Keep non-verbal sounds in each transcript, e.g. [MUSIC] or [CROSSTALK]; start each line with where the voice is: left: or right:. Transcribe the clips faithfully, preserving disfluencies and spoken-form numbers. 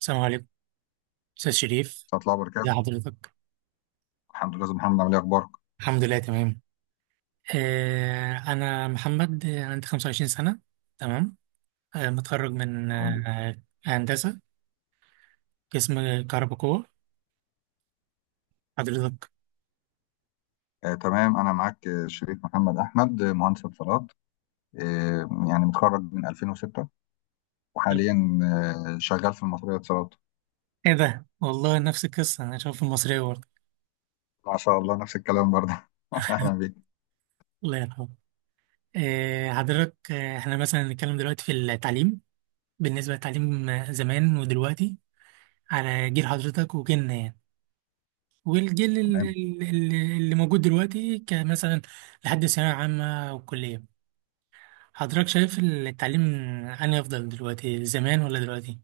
right: السلام عليكم، أستاذ شريف،
left: ورحمة الله
right: يا
left: وبركاته.
right: حضرتك.
left: الحمد لله أستاذ محمد، عامل إيه أخبارك؟
right: الحمد لله، تمام. آه أنا محمد، آه، عندي خمسة وعشرين سنة. تمام. آه متخرج من
left: الحمد لله.
right: آه هندسة، قسم كهرباء قوة، حضرتك.
left: آه تمام، أنا معاك، آه، شريك محمد أحمد، آه، مهندس اتصالات. آه يعني متخرج من ألفين وستة، وحاليا آه شغال في المطرية اتصالات.
right: إيه ده، والله نفس القصة، أنا شايف المصرية برضه.
left: ما شاء الله نفس الكلام برضه. [LAUGHS] أهلا بيك.
right: الله يرحمه. آه حضرتك، آه إحنا مثلا نتكلم دلوقتي في التعليم. بالنسبة للتعليم، آه، زمان ودلوقتي، على جيل حضرتك وجيلنا يعني، والجيل ال-
left: تمام.
right: ال- ال- اللي موجود دلوقتي كمثلا، لحد ثانوية عامة أو كلية. حضرتك شايف التعليم أنهي أفضل دلوقتي، زمان ولا دلوقتي؟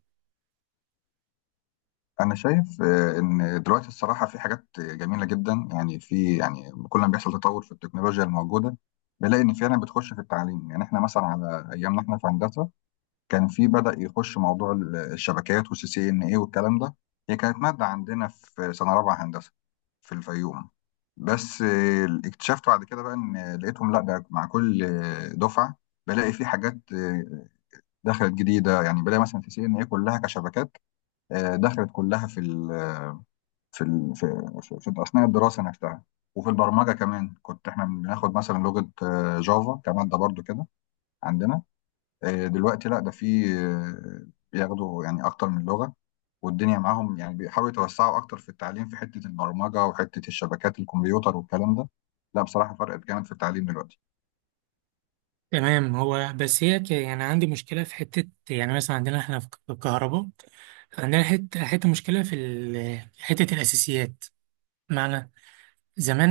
left: أنا شايف آه إن دلوقتي الصراحة في حاجات جميلة جدا، يعني في يعني كل ما بيحصل تطور في التكنولوجيا الموجودة، بنلاقي إن فعلا بتخش في التعليم. يعني إحنا مثلا على أيامنا، إحنا في هندسة كان في بدأ يخش موضوع ال- الشبكات والسي سي ان اي والكلام ده. هي كانت مادة عندنا في سنة رابعة هندسة في الفيوم. بس آه، اكتشفت بعد كده بقى ان لقيتهم، لا ده مع كل آه، دفعة بلاقي في حاجات آه، دخلت جديدة. يعني بلاقي مثلا سي سي ان اي كلها كشبكات آه، دخلت كلها في ال في ال في, في, في أثناء الدراسة نفسها. وفي البرمجة كمان كنت احنا بناخد مثلا لغة آه، جافا كمادة برضو كده عندنا. آه، دلوقتي لا ده في آه، بياخدوا يعني اكتر من لغة، والدنيا معاهم، يعني بيحاولوا يتوسعوا اكتر في التعليم في حتة البرمجة وحتة الشبكات الكمبيوتر والكلام ده. لا بصراحة فرقت جامد في التعليم دلوقتي.
right: تمام. هو بس هي ك- يعني عندي مشكلة في حتة، يعني مثلا عندنا احنا في الكهرباء، عندنا حتة حتة مشكلة في ال- حتة الأساسيات. معنى،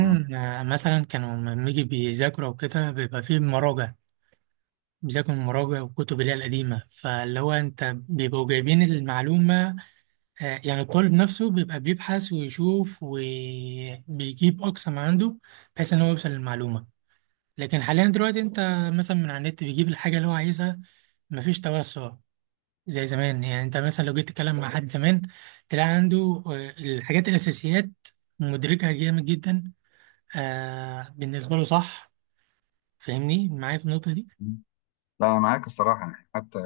left: مم.
right: آه، مثلا كانوا لما يجي بيذاكروا وكده بيبقى فيه مراجع. بيذاكروا المراجع والكتب اللي هي القديمة، فاللي هو أنت بيبقوا جايبين المعلومة. آه، يعني الطالب نفسه بيبقى بيبحث ويشوف وبيجيب أقصى ما عنده، بحيث إن هو يوصل للمعلومة. لكن حاليا دلوقتي أنت مثلا من على النت بيجيب الحاجة اللي هو عايزها. مفيش توسع زي زمان. يعني أنت مثلا لو جيت تتكلم مع حد زمان تلاقي عنده آه، الحاجات الأساسيات مدركها جامد جدا، آه، بالنسبة له صح. فاهمني معايا في النقطة دي؟
left: مم. لا أنا معاك الصراحة، يعني حتى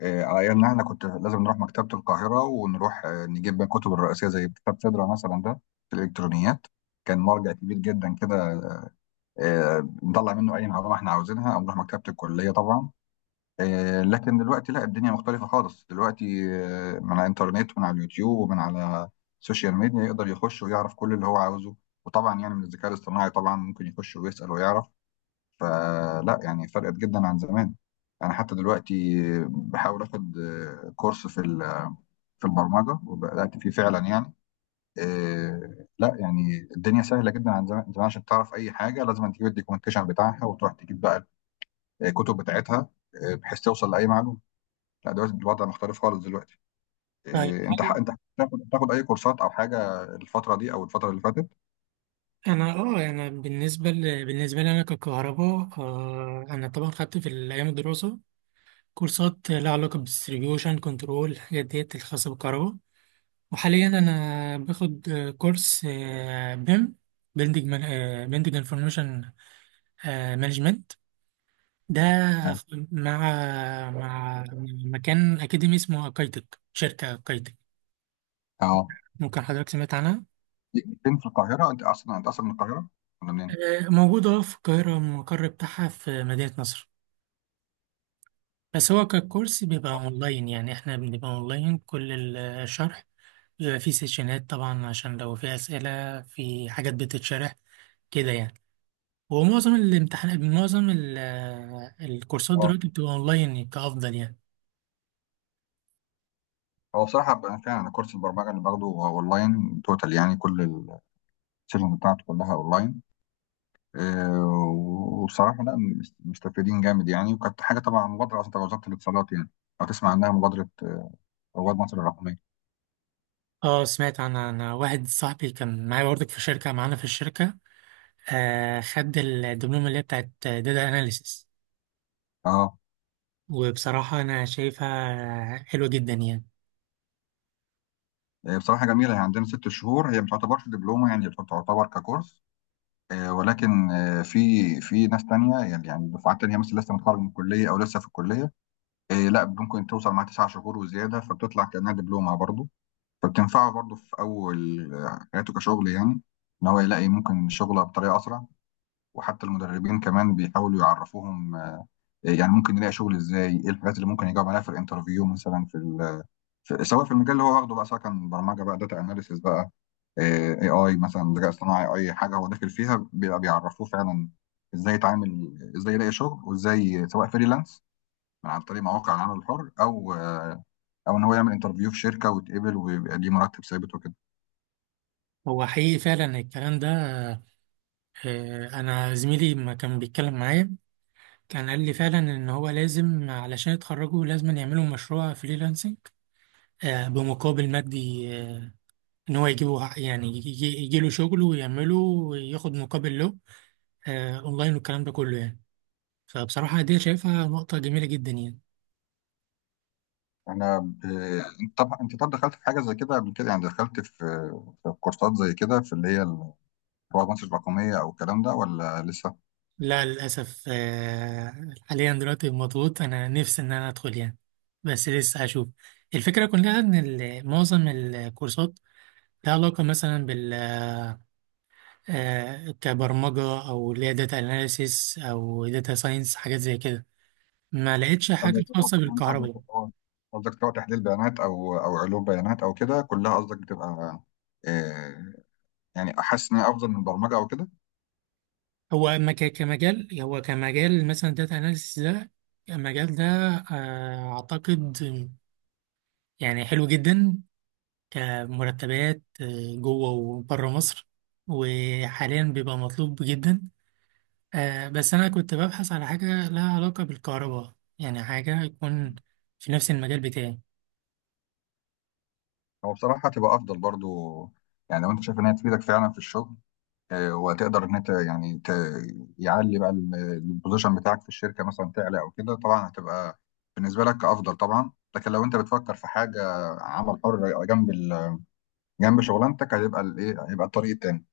left: آه، على أيامنا، إحنا كنت لازم نروح مكتبة القاهرة، ونروح آه، نجيب بقى الكتب الرئيسية، زي كتاب سدرة مثلا ده في الإلكترونيات. كان مرجع كبير جدا كده. آه، نطلع منه أي معلومة إحنا عاوزينها، أو نروح مكتبة الكلية طبعا. آه، لكن دلوقتي لا، الدنيا مختلفة خالص دلوقتي. آه، من على الإنترنت ومن على اليوتيوب ومن على السوشيال ميديا يقدر يخش ويعرف كل اللي هو عاوزه. وطبعا يعني من الذكاء الاصطناعي طبعا ممكن يخش ويسأل ويعرف. فلا يعني فرقت جدا عن زمان. أنا حتى دلوقتي بحاول آخد آه، كورس في ال- في البرمجة، وبدأت فيه فعلا يعني. آه، لا يعني الدنيا سهلة جدا عن زمان. زمان عشان تعرف أي حاجة، لازم تجيب الدوكيومنتيشن بتاعها وتروح تجيب بقى الكتب بتاعتها، آه، بحيث توصل لأي معلومة. لا دلوقتي الوضع مختلف خالص دلوقتي.
right: طيب.
left: إيه، انت ح...
right: هل
left: انت بتاخد بتاخد اي كورسات او حاجه الفتره دي او الفتره اللي فاتت؟
right: انا اه انا بالنسبه ل... بالنسبه لي، انا ككهرباء، آه انا طبعا خدت في الايام الدراسه كورسات لها علاقة بالديستريبيوشن كنترول، الحاجات ديت الخاصة بالكهرباء. وحاليا أنا باخد آه، كورس بيم، بيلدينج بيلدينج انفورميشن مانجمنت، ده
left: نعم.
right: مع مع مكان أكاديمي اسمه أكايتك، شركة أكايتك.
left: اه،
right: ممكن حضرتك سمعت عنها؟
left: ليك فين في القاهره؟ انت اصلا انت اصلا من القاهره ولا منين؟
right: آه، موجودة في القاهرة، المقر بتاعها في مدينة نصر. بس هو ككورس بيبقى اونلاين، يعني احنا بنبقى اونلاين كل الشرح. بيبقى فيه سيشنات طبعا عشان لو في اسئله، في حاجات بتتشرح كده يعني. ومعظم الامتحانات، معظم ال- الكورسات
left: اه،
right: دلوقتي بتبقى اونلاين كافضل يعني.
left: هو بصراحه بقى فعلا، أنا كورس البرمجه اللي باخده هو اونلاين توتال، يعني كل السيشن بتاعته كلها اونلاين. إيه، وبصراحه لا مست- مستفيدين جامد يعني، وكانت حاجه طبعا، مبادره اصلا تبع وزاره الاتصالات يعني. لو تسمع عنها مبادره آه، رواد مصر الرقميه.
right: اه، سمعت عن عن واحد صاحبي كان معايا برضك في شركه، معانا في الشركه، آه خد الدبلومه اللي هي بتاعت داتا اناليسيس.
left: اه.
right: وبصراحه انا شايفها حلوه جدا يعني.
left: إيه بصراحه جميله، هي عندنا ست شهور، هي ما تعتبرش دبلومه يعني تعتبر ككورس. آه، ولكن آه، في في ناس تانية، يعني يعني دفعات تانية، مثلا لسه متخرج من الكلية أو لسه في الكلية. آه، لا، ممكن توصل مع تسع شهور وزيادة، فبتطلع كأنها دبلومة برضه. فبتنفعه برضه في أول آه، حياته كشغل يعني، إن هو يلاقي ممكن شغله بطريقة أسرع. وحتى المدربين كمان بيحاولوا يعرفوهم آه، يعني ممكن يلاقي شغل إزاي، إيه الحاجات اللي ممكن يجاوب عليها في الانترفيو مثلا في, ال- في، سواء في المجال اللي هو واخده بقى، سواء كان برمجة بقى، داتا أناليسيس بقى، اي اي مثلا ذكاء اصطناعي، اي حاجه هو داخل فيها بيبقى بيعرفوه فعلا ازاي يتعامل، ازاي يلاقي شغل، وازاي، سواء فريلانس من عن طريق مواقع العمل الحر، او او ان هو يعمل انترفيو في شركه ويتقبل ويبقى ليه مرتب ثابت وكده.
right: هو حقيقي فعلا الكلام ده. آه، انا زميلي ما كان بيتكلم معايا، كان قال لي فعلا ان هو لازم علشان يتخرجوا لازم يعملوا مشروع فريلانسنج، آه، بمقابل مادي، آه، ان هو يجيبه ح- يعني يجي له شغل ويعمله وياخد مقابل له، آه، اونلاين والكلام ده كله يعني. فبصراحة دي شايفها نقطة جميلة جدا يعني.
left: انا ب... انت طب انت طب دخلت في حاجه زي كده قبل كده، يعني دخلت في في كورسات زي كده في اللي هي ال- رواد مصر الرقميه او الكلام ده ولا لسه؟
right: لا، للأسف آه، حاليا دلوقتي مضغوط. أنا نفسي إن أنا أدخل يعني، بس لسه هشوف. الفكرة كلها إن ال- معظم الكورسات لها علاقة مثلا آه، كبرمجة، أو اللي هي داتا أناليسيس أو داتا ساينس، حاجات زي كده. ما لقيتش حاجة
left: قصدك
right: خاصة
left: يعني قصدك
right: بالكهرباء.
left: هو- قصدك سواء تحليل بيانات او او علوم بيانات او كده كلها، قصدك بتبقى آه، يعني احس ان هي افضل من البرمجه او كده.
right: هو ما ك- كمجال هو كمجال مثلا داتا أناليسيس ده، المجال ده، آه، أعتقد يعني حلو جدا كمرتبات، آه، جوه وبره مصر، وحاليا بيبقى مطلوب جدا. آه، بس أنا كنت ببحث على حاجة لها علاقة بالكهرباء، يعني حاجة يكون في نفس المجال بتاعي.
left: هو بصراحه هتبقى افضل برضو، يعني لو انت شايف ان هي تفيدك فعلا في الشغل، آه، وهتقدر ان انت يعني ت... يعلي بقى ال- البوزيشن بتاعك في الشركه مثلا تعلى او كده، طبعا هتبقى بالنسبه لك افضل طبعا. لكن لو انت بتفكر في حاجه عمل حر جنب ال... جنب شغلانتك، هيبقى الايه، هيبقى الطريق التاني.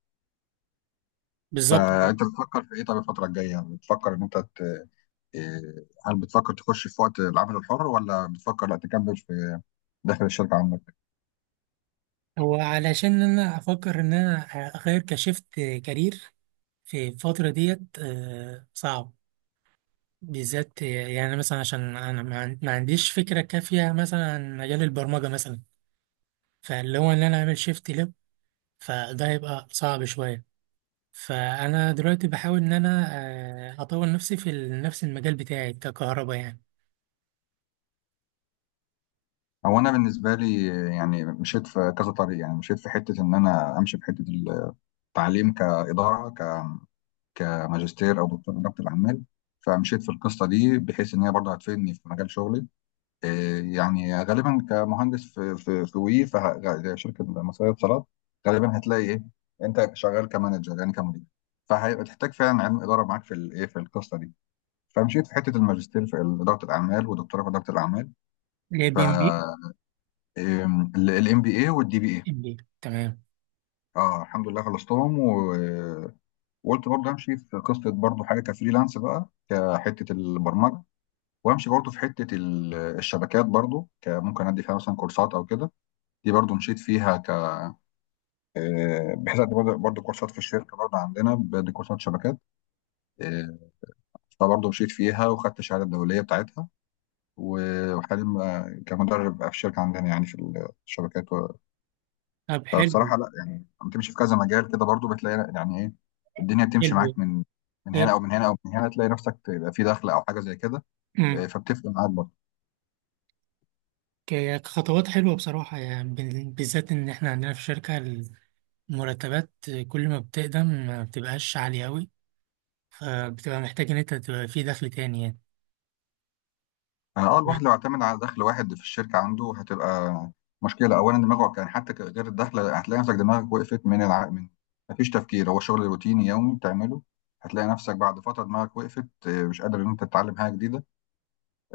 right: بالظبط.
left: فانت بتفكر في ايه؟ طب الفتره الجايه بتفكر ان انت ت... آه، هل بتفكر تخش في وقت العمل الحر، ولا بتفكر لا تكمل في داخل الشركه عندك؟
right: هو علشان انا افكر ان انا اغير كشفت كارير في الفتره ديت آه، صعب، بالذات يعني مثلا عشان انا ما عن- ما عنديش فكره كافيه مثلا عن مجال البرمجه مثلا، فاللي هو ان انا اعمل شيفت لب، فده هيبقى صعب شويه. فانا دلوقتي بحاول ان انا آه، اطور نفسي في ال- نفس المجال بتاعي ككهرباء يعني.
left: هو انا بالنسبه لي، يعني مشيت في كذا طريق، يعني مشيت في حته ان انا امشي في حته التعليم كاداره، ك كماجستير او دكتور اداره الاعمال. فمشيت في القصه دي بحيث ان هي برضه هتفيدني في مجال شغلي. إيه يعني غالبا كمهندس في في في وي في شركه مصريه اتصالات، غالبا هتلاقي ايه، انت شغال كمانجر يعني كمدير، فهيبقى تحتاج فعلا علم اداره معاك في الايه في القصه دي. فمشيت في حته الماجستير في اداره الاعمال، ودكتوراه في اداره الاعمال.
right: اللي هي
left: ف
right: بي ام بي.
left: الام بي اي والدي بي اي.
right: ام بي، تمام.
left: اه الحمد لله خلصتهم، و- وقلت برضه امشي في قصه برضه حاجه كفريلانس بقى، كحته البرمجه، وامشي برضه في حته ال- الشبكات برضه، كممكن ادي فيها مثلا كورسات او كده. دي برضه مشيت فيها ك آه، بحيث ادي برضه برضه كورسات في الشركه برضه عندنا، بدي كورسات شبكات. آه، فبرضه مشيت فيها وخدت الشهاده الدوليه بتاعتها. و- وحاليا بقى كمدرب بقى في الشركه عندنا يعني في الشبكات.
right: طب، حلو.
left: فبصراحه لا يعني، لما تمشي في كذا مجال كده برضو بتلاقي يعني ايه، الدنيا بتمشي
right: حلو.
left: معاك من من هنا او من هنا او من هنا، تلاقي نفسك تبقى في دخل او حاجه زي كده.
right: حلو.
left: آه، فبتفرق معاك برضو.
right: ك- كخطوات حلوة بصراحة، يعني بال- بالذات إن إحنا عندنا في الشركة، المرتبات كل ما بتقدم ما بتبقاش عالية أوي، فبتبقى محتاج إن أنت تبقى في دخل تاني يعني.
left: اه. آه، الواحد لو اعتمد على دخل واحد في الشركه عنده هتبقى مشكله، اولا دماغه كان حتى ك- غير الدخل هتلاقي نفسك دماغك وقفت من الع... من، مفيش تفكير، هو شغل روتيني يومي بتعمله. هتلاقي نفسك بعد فتره دماغك وقفت، آه، مش قادر ان انت تتعلم حاجه جديده،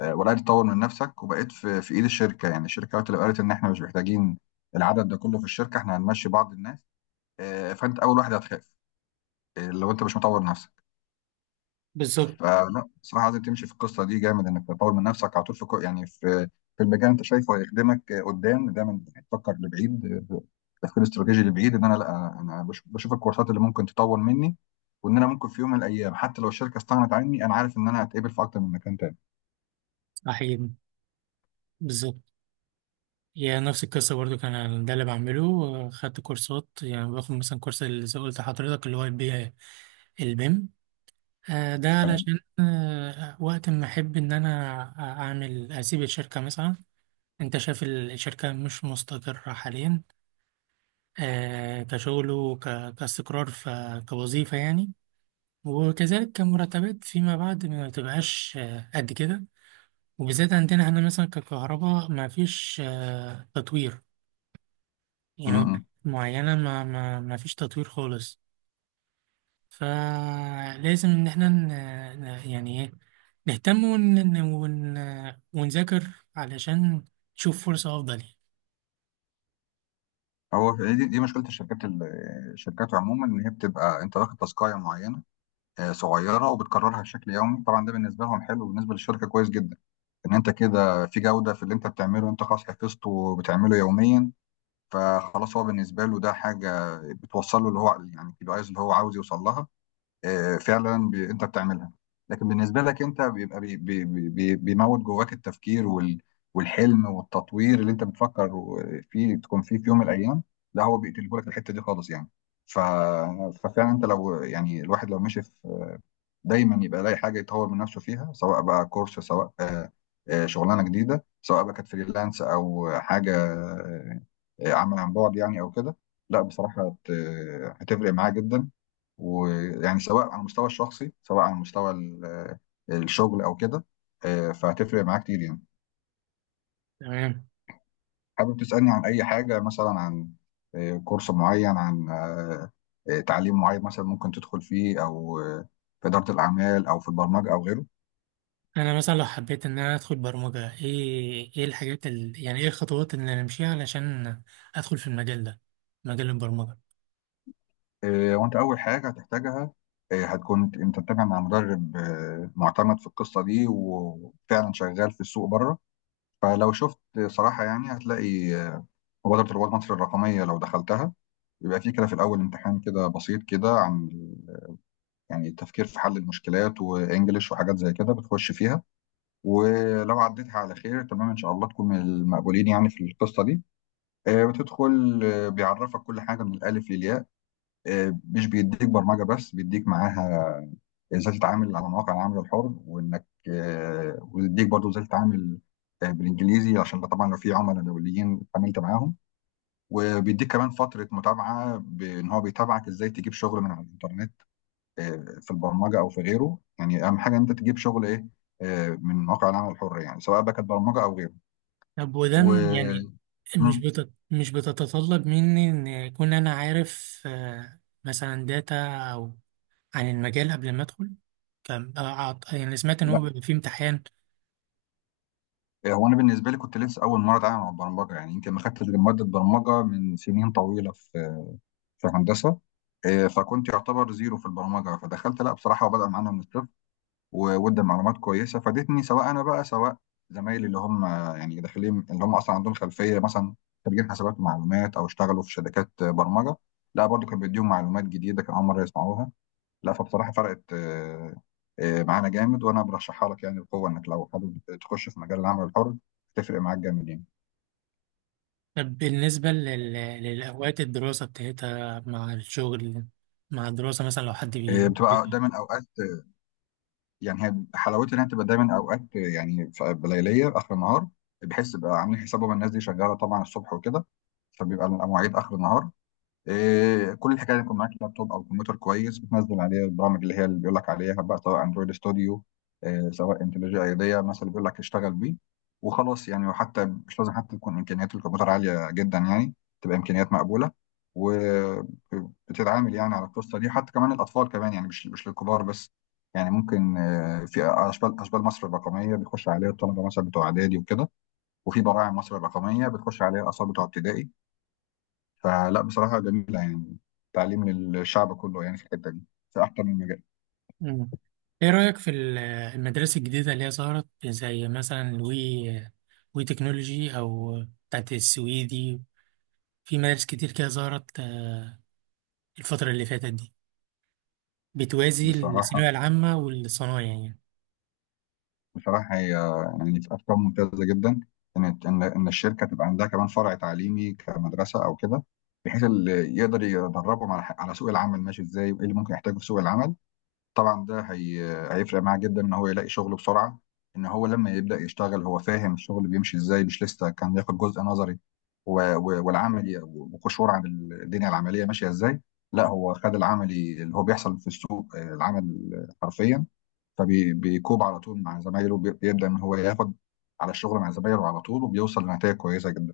left: آه، وبدات تطور من نفسك، وبقيت في في ايد الشركه. يعني الشركه وقت اللي قالت ان احنا مش محتاجين العدد ده كله في الشركه، احنا هنمشي بعض الناس، آه، فانت اول واحد هتخاف، آه، لو انت مش مطور نفسك.
right: بالظبط.
left: فلا بصراحه لازم تمشي في القصه دي جامد، انك تطور من نفسك على طول في كو- يعني في في المجال انت شايفه هيخدمك آه، قدام دايما، تفكر لبعيد، آه، تفكير استراتيجي لبعيد، ان انا لا انا بش- بشوف الكورسات اللي ممكن تطور مني، وان انا ممكن في يوم من الايام، حتى لو الشركه استغنت عني، انا عارف ان انا هتقبل في اكتر من مكان تاني.
right: صحيح. بالظبط. يعني نفس القصة برضو. كان أنا ده اللي بعمله، خدت كورسات. يعني باخد مثلا كورس اللي زي قلت لحضرتك اللي هو البي البيم، آه، ده
left: تمام.
right: علشان آه، وقت ما أحب إن أنا أعمل أسيب الشركة مثلا. أنت شايف الشركة مش مستقرة حاليا، آه، كشغله ك- كاستقرار، ف- كوظيفة يعني. وكذلك كمرتبات فيما بعد ما تبقاش آه، قد كده، وبالذات عندنا هنا مثلا ككهرباء ما فيش آه، تطوير
left: م-
right: يعني
left: م.
right: معينة. ما, ما, ما فيش تطوير خالص. فلازم إن احنا ن- ن- يعني إيه، نهتم ون ون ون- ونذاكر علشان نشوف فرصة أفضل يعني.
left: هو في- دي, دي مشكله الشركات، ال- الشركات عموما ان هي بتبقى انت واخد تاسكايه معينه، آه، صغيره وبتكررها بشكل يومي. طبعا ده بالنسبه لهم حلو، بالنسبه للشركه كويس جدا، ان انت كده في جوده في اللي انت بتعمله، انت خلاص حفظته وبتعمله يوميا. فخلاص هو بالنسبه له ده حاجه بتوصل له اللي هو يعني الكي بي ايز اللي هو عاوز يوصل لها، آه، فعلا بي... انت بتعملها. لكن بالنسبه لك انت بيبقى بي... بي... بي... بيموت جواك التفكير وال... والحلم والتطوير اللي انت بتفكر فيه تكون فيه في يوم من الايام. لا هو بيقتله لك الحته دي خالص يعني. ف... ففعلا انت لو يعني الواحد لو مشي في، دايما يبقى لاقي حاجه يطور من نفسه فيها، سواء بقى كورس، سواء آه، آه، شغلانه جديده، سواء بقى كانت فريلانس او حاجه آه، آه، عمل عن بعد يعني او كده. لا بصراحه هت- آه، هتفرق معاه جدا، ويعني سواء على المستوى الشخصي، سواء على مستوى ال- آه، الشغل او كده. آه، فهتفرق معاه كتير يعني.
right: تمام.
left: حابب تسالني عن اي حاجه، مثلا عن آه، كورس معين، عن آه، آه، تعليم معين مثلا ممكن تدخل فيه، او آه، في اداره الاعمال او في البرمجه او غيره؟
right: انا مثلا لو حبيت ان انا ادخل برمجة، ايه ايه الحاجات ال... يعني ايه الخطوات اللي انا امشيها علشان ادخل في المجال ده، مجال البرمجة؟
left: آه، وانت اول حاجه هتحتاجها، آه، هتكون انت متابع مع مدرب آه، معتمد في القصه دي وفعلا شغال في السوق بره. فلو شفت صراحه يعني هتلاقي آه، مبادره رواد مصر الرقميه، لو دخلتها يبقى في كده في الاول امتحان كده بسيط كده عن ال- يعني التفكير في حل المشكلات، وانجليش، وحاجات زي كده بتخش فيها. ولو عديتها على خير، تمام ان شاء الله تكون من المقبولين يعني في القصه دي. آه، بتدخل، آه، بيعرفك كل حاجه من الالف للياء. آه، مش بيديك برمجه بس، بيديك معاها ازاي تتعامل على مواقع العمل الحر، وانك آه، ويديك برضو ازاي تتعامل آه، بالانجليزي عشان طبعا لو في عملاء دوليين اتعاملت معاهم. وبيديك كمان فتره متابعه بان هو بيتابعك ازاي تجيب شغل من على الانترنت، آه، في البرمجه او في غيره. يعني اهم حاجه إن انت تجيب شغل ايه، آه، من مواقع العمل الحر يعني، سواء بقى كانت برمجه او غيره.
right: طب وده م- يعني
left: و
right: مش
left: مم.
right: بت... مش بتتطلب مني ان يكون انا عارف آه، مثلا داتا، او عن المجال قبل ما ادخل؟ كم آه، أعط... يعني سمعت ان
left: لا
right: هو بيبقى فيه امتحان.
left: هو انا بالنسبه لي كنت لسه اول مره اتعامل مع البرمجه، يعني يمكن ما خدتش غير ماده برمجه من سنين طويله في في هندسه. آه، فكنت يعتبر زيرو في البرمجه، فدخلت لا بصراحه وبدأ معانا من الصفر. وودي معلومات كويسه فادتني، سواء انا بقى سواء زمايلي اللي هم آه، يعني داخلين، اللي هم اصلا عندهم خلفيه، مثلا خريجين حسابات ومعلومات او اشتغلوا في شركات آه، برمجه. لا برضو كان بيديهم معلومات جديده كان اول مره يسمعوها. لا فبصراحه فرقت آه، آه، معانا جامد، وانا برشحها لك يعني بقوه، انك لو حابب تخش في مجال العمل الحر تفرق معاك جامد يعني.
right: طب بالنسبة لل... للأوقات الدراسة بتاعتها مع الشغل، مع الدراسة، مثلا لو حد
left: آه،
right: بي...
left: بتبقى دايما اوقات، يعني هي حلاوتها انها تبقى دايما اوقات، يعني في- بليليه اخر النهار، بحيث يبقى عاملين حسابهم الناس دي شغاله طبعا الصبح وكده، فبيبقى المواعيد اخر النهار. إيه، كل الحكايه يكون معاك لابتوب او كمبيوتر كويس بتنزل عليه البرامج اللي هي اللي بيقول لك عليها بقى، سواء اندرويد ستوديو، إيه، سواء انتليجي ايديا مثلا بيقول لك اشتغل بيه. وخلاص يعني، وحتى مش لازم حتى تكون امكانيات الكمبيوتر عاليه جدا يعني، تبقى امكانيات مقبوله. وبتتعامل يعني على القصه دي، حتى كمان الاطفال كمان يعني مش مش للكبار بس. يعني ممكن آه، في اشبال اشبال مصر الرقميه بيخش عليها الطلبه مثلا بتوع اعدادي وكده. وفي براعم مصر الرقميه بتخش عليها الاطفال بتوع ابتدائي. فلا بصراحة جميلة يعني، تعليم للشعب كله يعني في الحتة دي، في أكتر من مجال.
right: مم. ايه رأيك في ال- المدارس الجديدة اللي هي ظهرت، زي مثلا وي وي تكنولوجي، او بتاعت السويدي؟ في مدارس كتير كده ظهرت آه، الفترة اللي فاتت دي، بتوازي
left: بصراحة.
right: الثانوية العامة والصنايع يعني.
left: بصراحة هي يعني في أفكار ممتازة جدا، إن إن إن الشركة تبقى عندها كمان فرع تعليمي كمدرسة أو كده، بحيث اللي يقدر يدربهم على ح- على سوق العمل ماشي إزاي، وإيه اللي ممكن يحتاجه في سوق العمل. طبعا ده هي... هيفرق معاه جدا ان هو يلاقي شغل بسرعه، ان هو لما يبدا يشتغل هو فاهم الشغل بيمشي ازاي، مش لسه كان ياخد جزء نظري و... و... والعملي وقشور عن الدنيا العمليه ماشيه ازاي. لا هو خد العملي اللي هو بيحصل في السوق، آه، العمل حرفيا. فبيكوب على طول مع زمايله، بي- بيبدا ان هو ياخد على الشغل مع زمايله على طول، وبيوصل لنتائج كويسه جدا.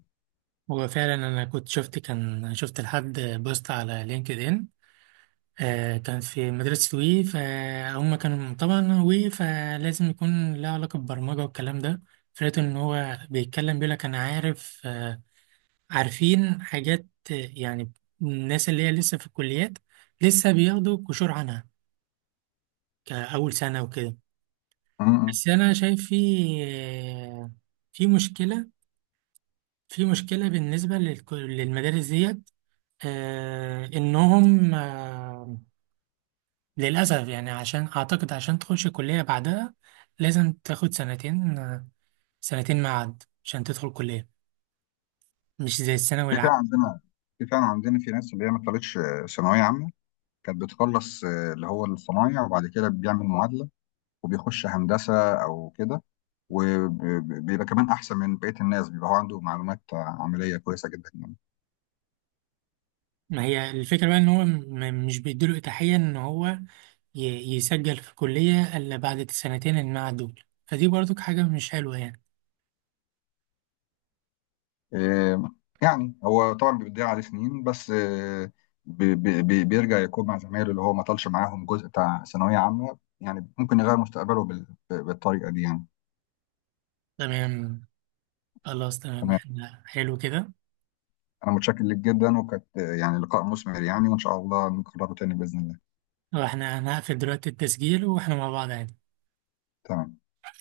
right: هو فعلا انا كنت شفت، كان شفت لحد بوست على لينكد ان، آه، كان في مدرسة وي. فهم كانوا طبعا وي، فلازم يكون له علاقة بالبرمجة والكلام ده. فلقيت إن هو بيتكلم بيقول لك أنا عارف، آه، عارفين حاجات، آه، يعني الناس اللي هي لسه في الكليات لسه بياخدوا قشور عنها كأول سنة وكده.
left: م- م.
right: بس أنا شايف في آه، في مشكلة في مشكلة بالنسبة للك- للمدارس ديت، آه، إنهم، آه، للأسف يعني عشان أعتقد عشان تخش كلية بعدها لازم تاخد سنتين. سنتين معاد عشان تدخل كلية، مش زي الثانوي
left: في
right: العام.
left: فعلا عندنا في فعلا عندنا في ناس اللي هي ما طلعتش آه، ثانويه عامه، كانت بتخلص آه، اللي هو الصنايع، وبعد كده بيعمل معادلة وبيخش هندسة أو كده. وبيبقى كمان أحسن من بقية الناس، بيبقى هو عنده معلومات عملية كويسة جدا يعني.
right: ما هي الفكرة بقى إن هو م- مش بيديله إتاحية إن هو ي- يسجل في كلية إلا بعد السنتين المعاد دول، فدي برضك حاجة مش حلوة يعني.
left: آه، يعني هو طبعا بيضيع عليه سنين بس آه، بي- بي- بي- بيرجع يكون مع زمايله اللي هو ما طالش معاهم جزء بتاع ثانوية عامة، يعني ممكن يغير مستقبله بال- بالطريقة دي يعني.
right: تمام. خلاص، تمام،
left: تمام.
right: إحنا حلو كده.
left: أنا متشكر لك جدا، وكانت آه، يعني لقاء مثمر يعني، وإن شاء الله نكرره تاني بإذن الله.
right: وإحنا هنقفل دلوقتي التسجيل وإحنا مع بعض يعني.
left: تمام.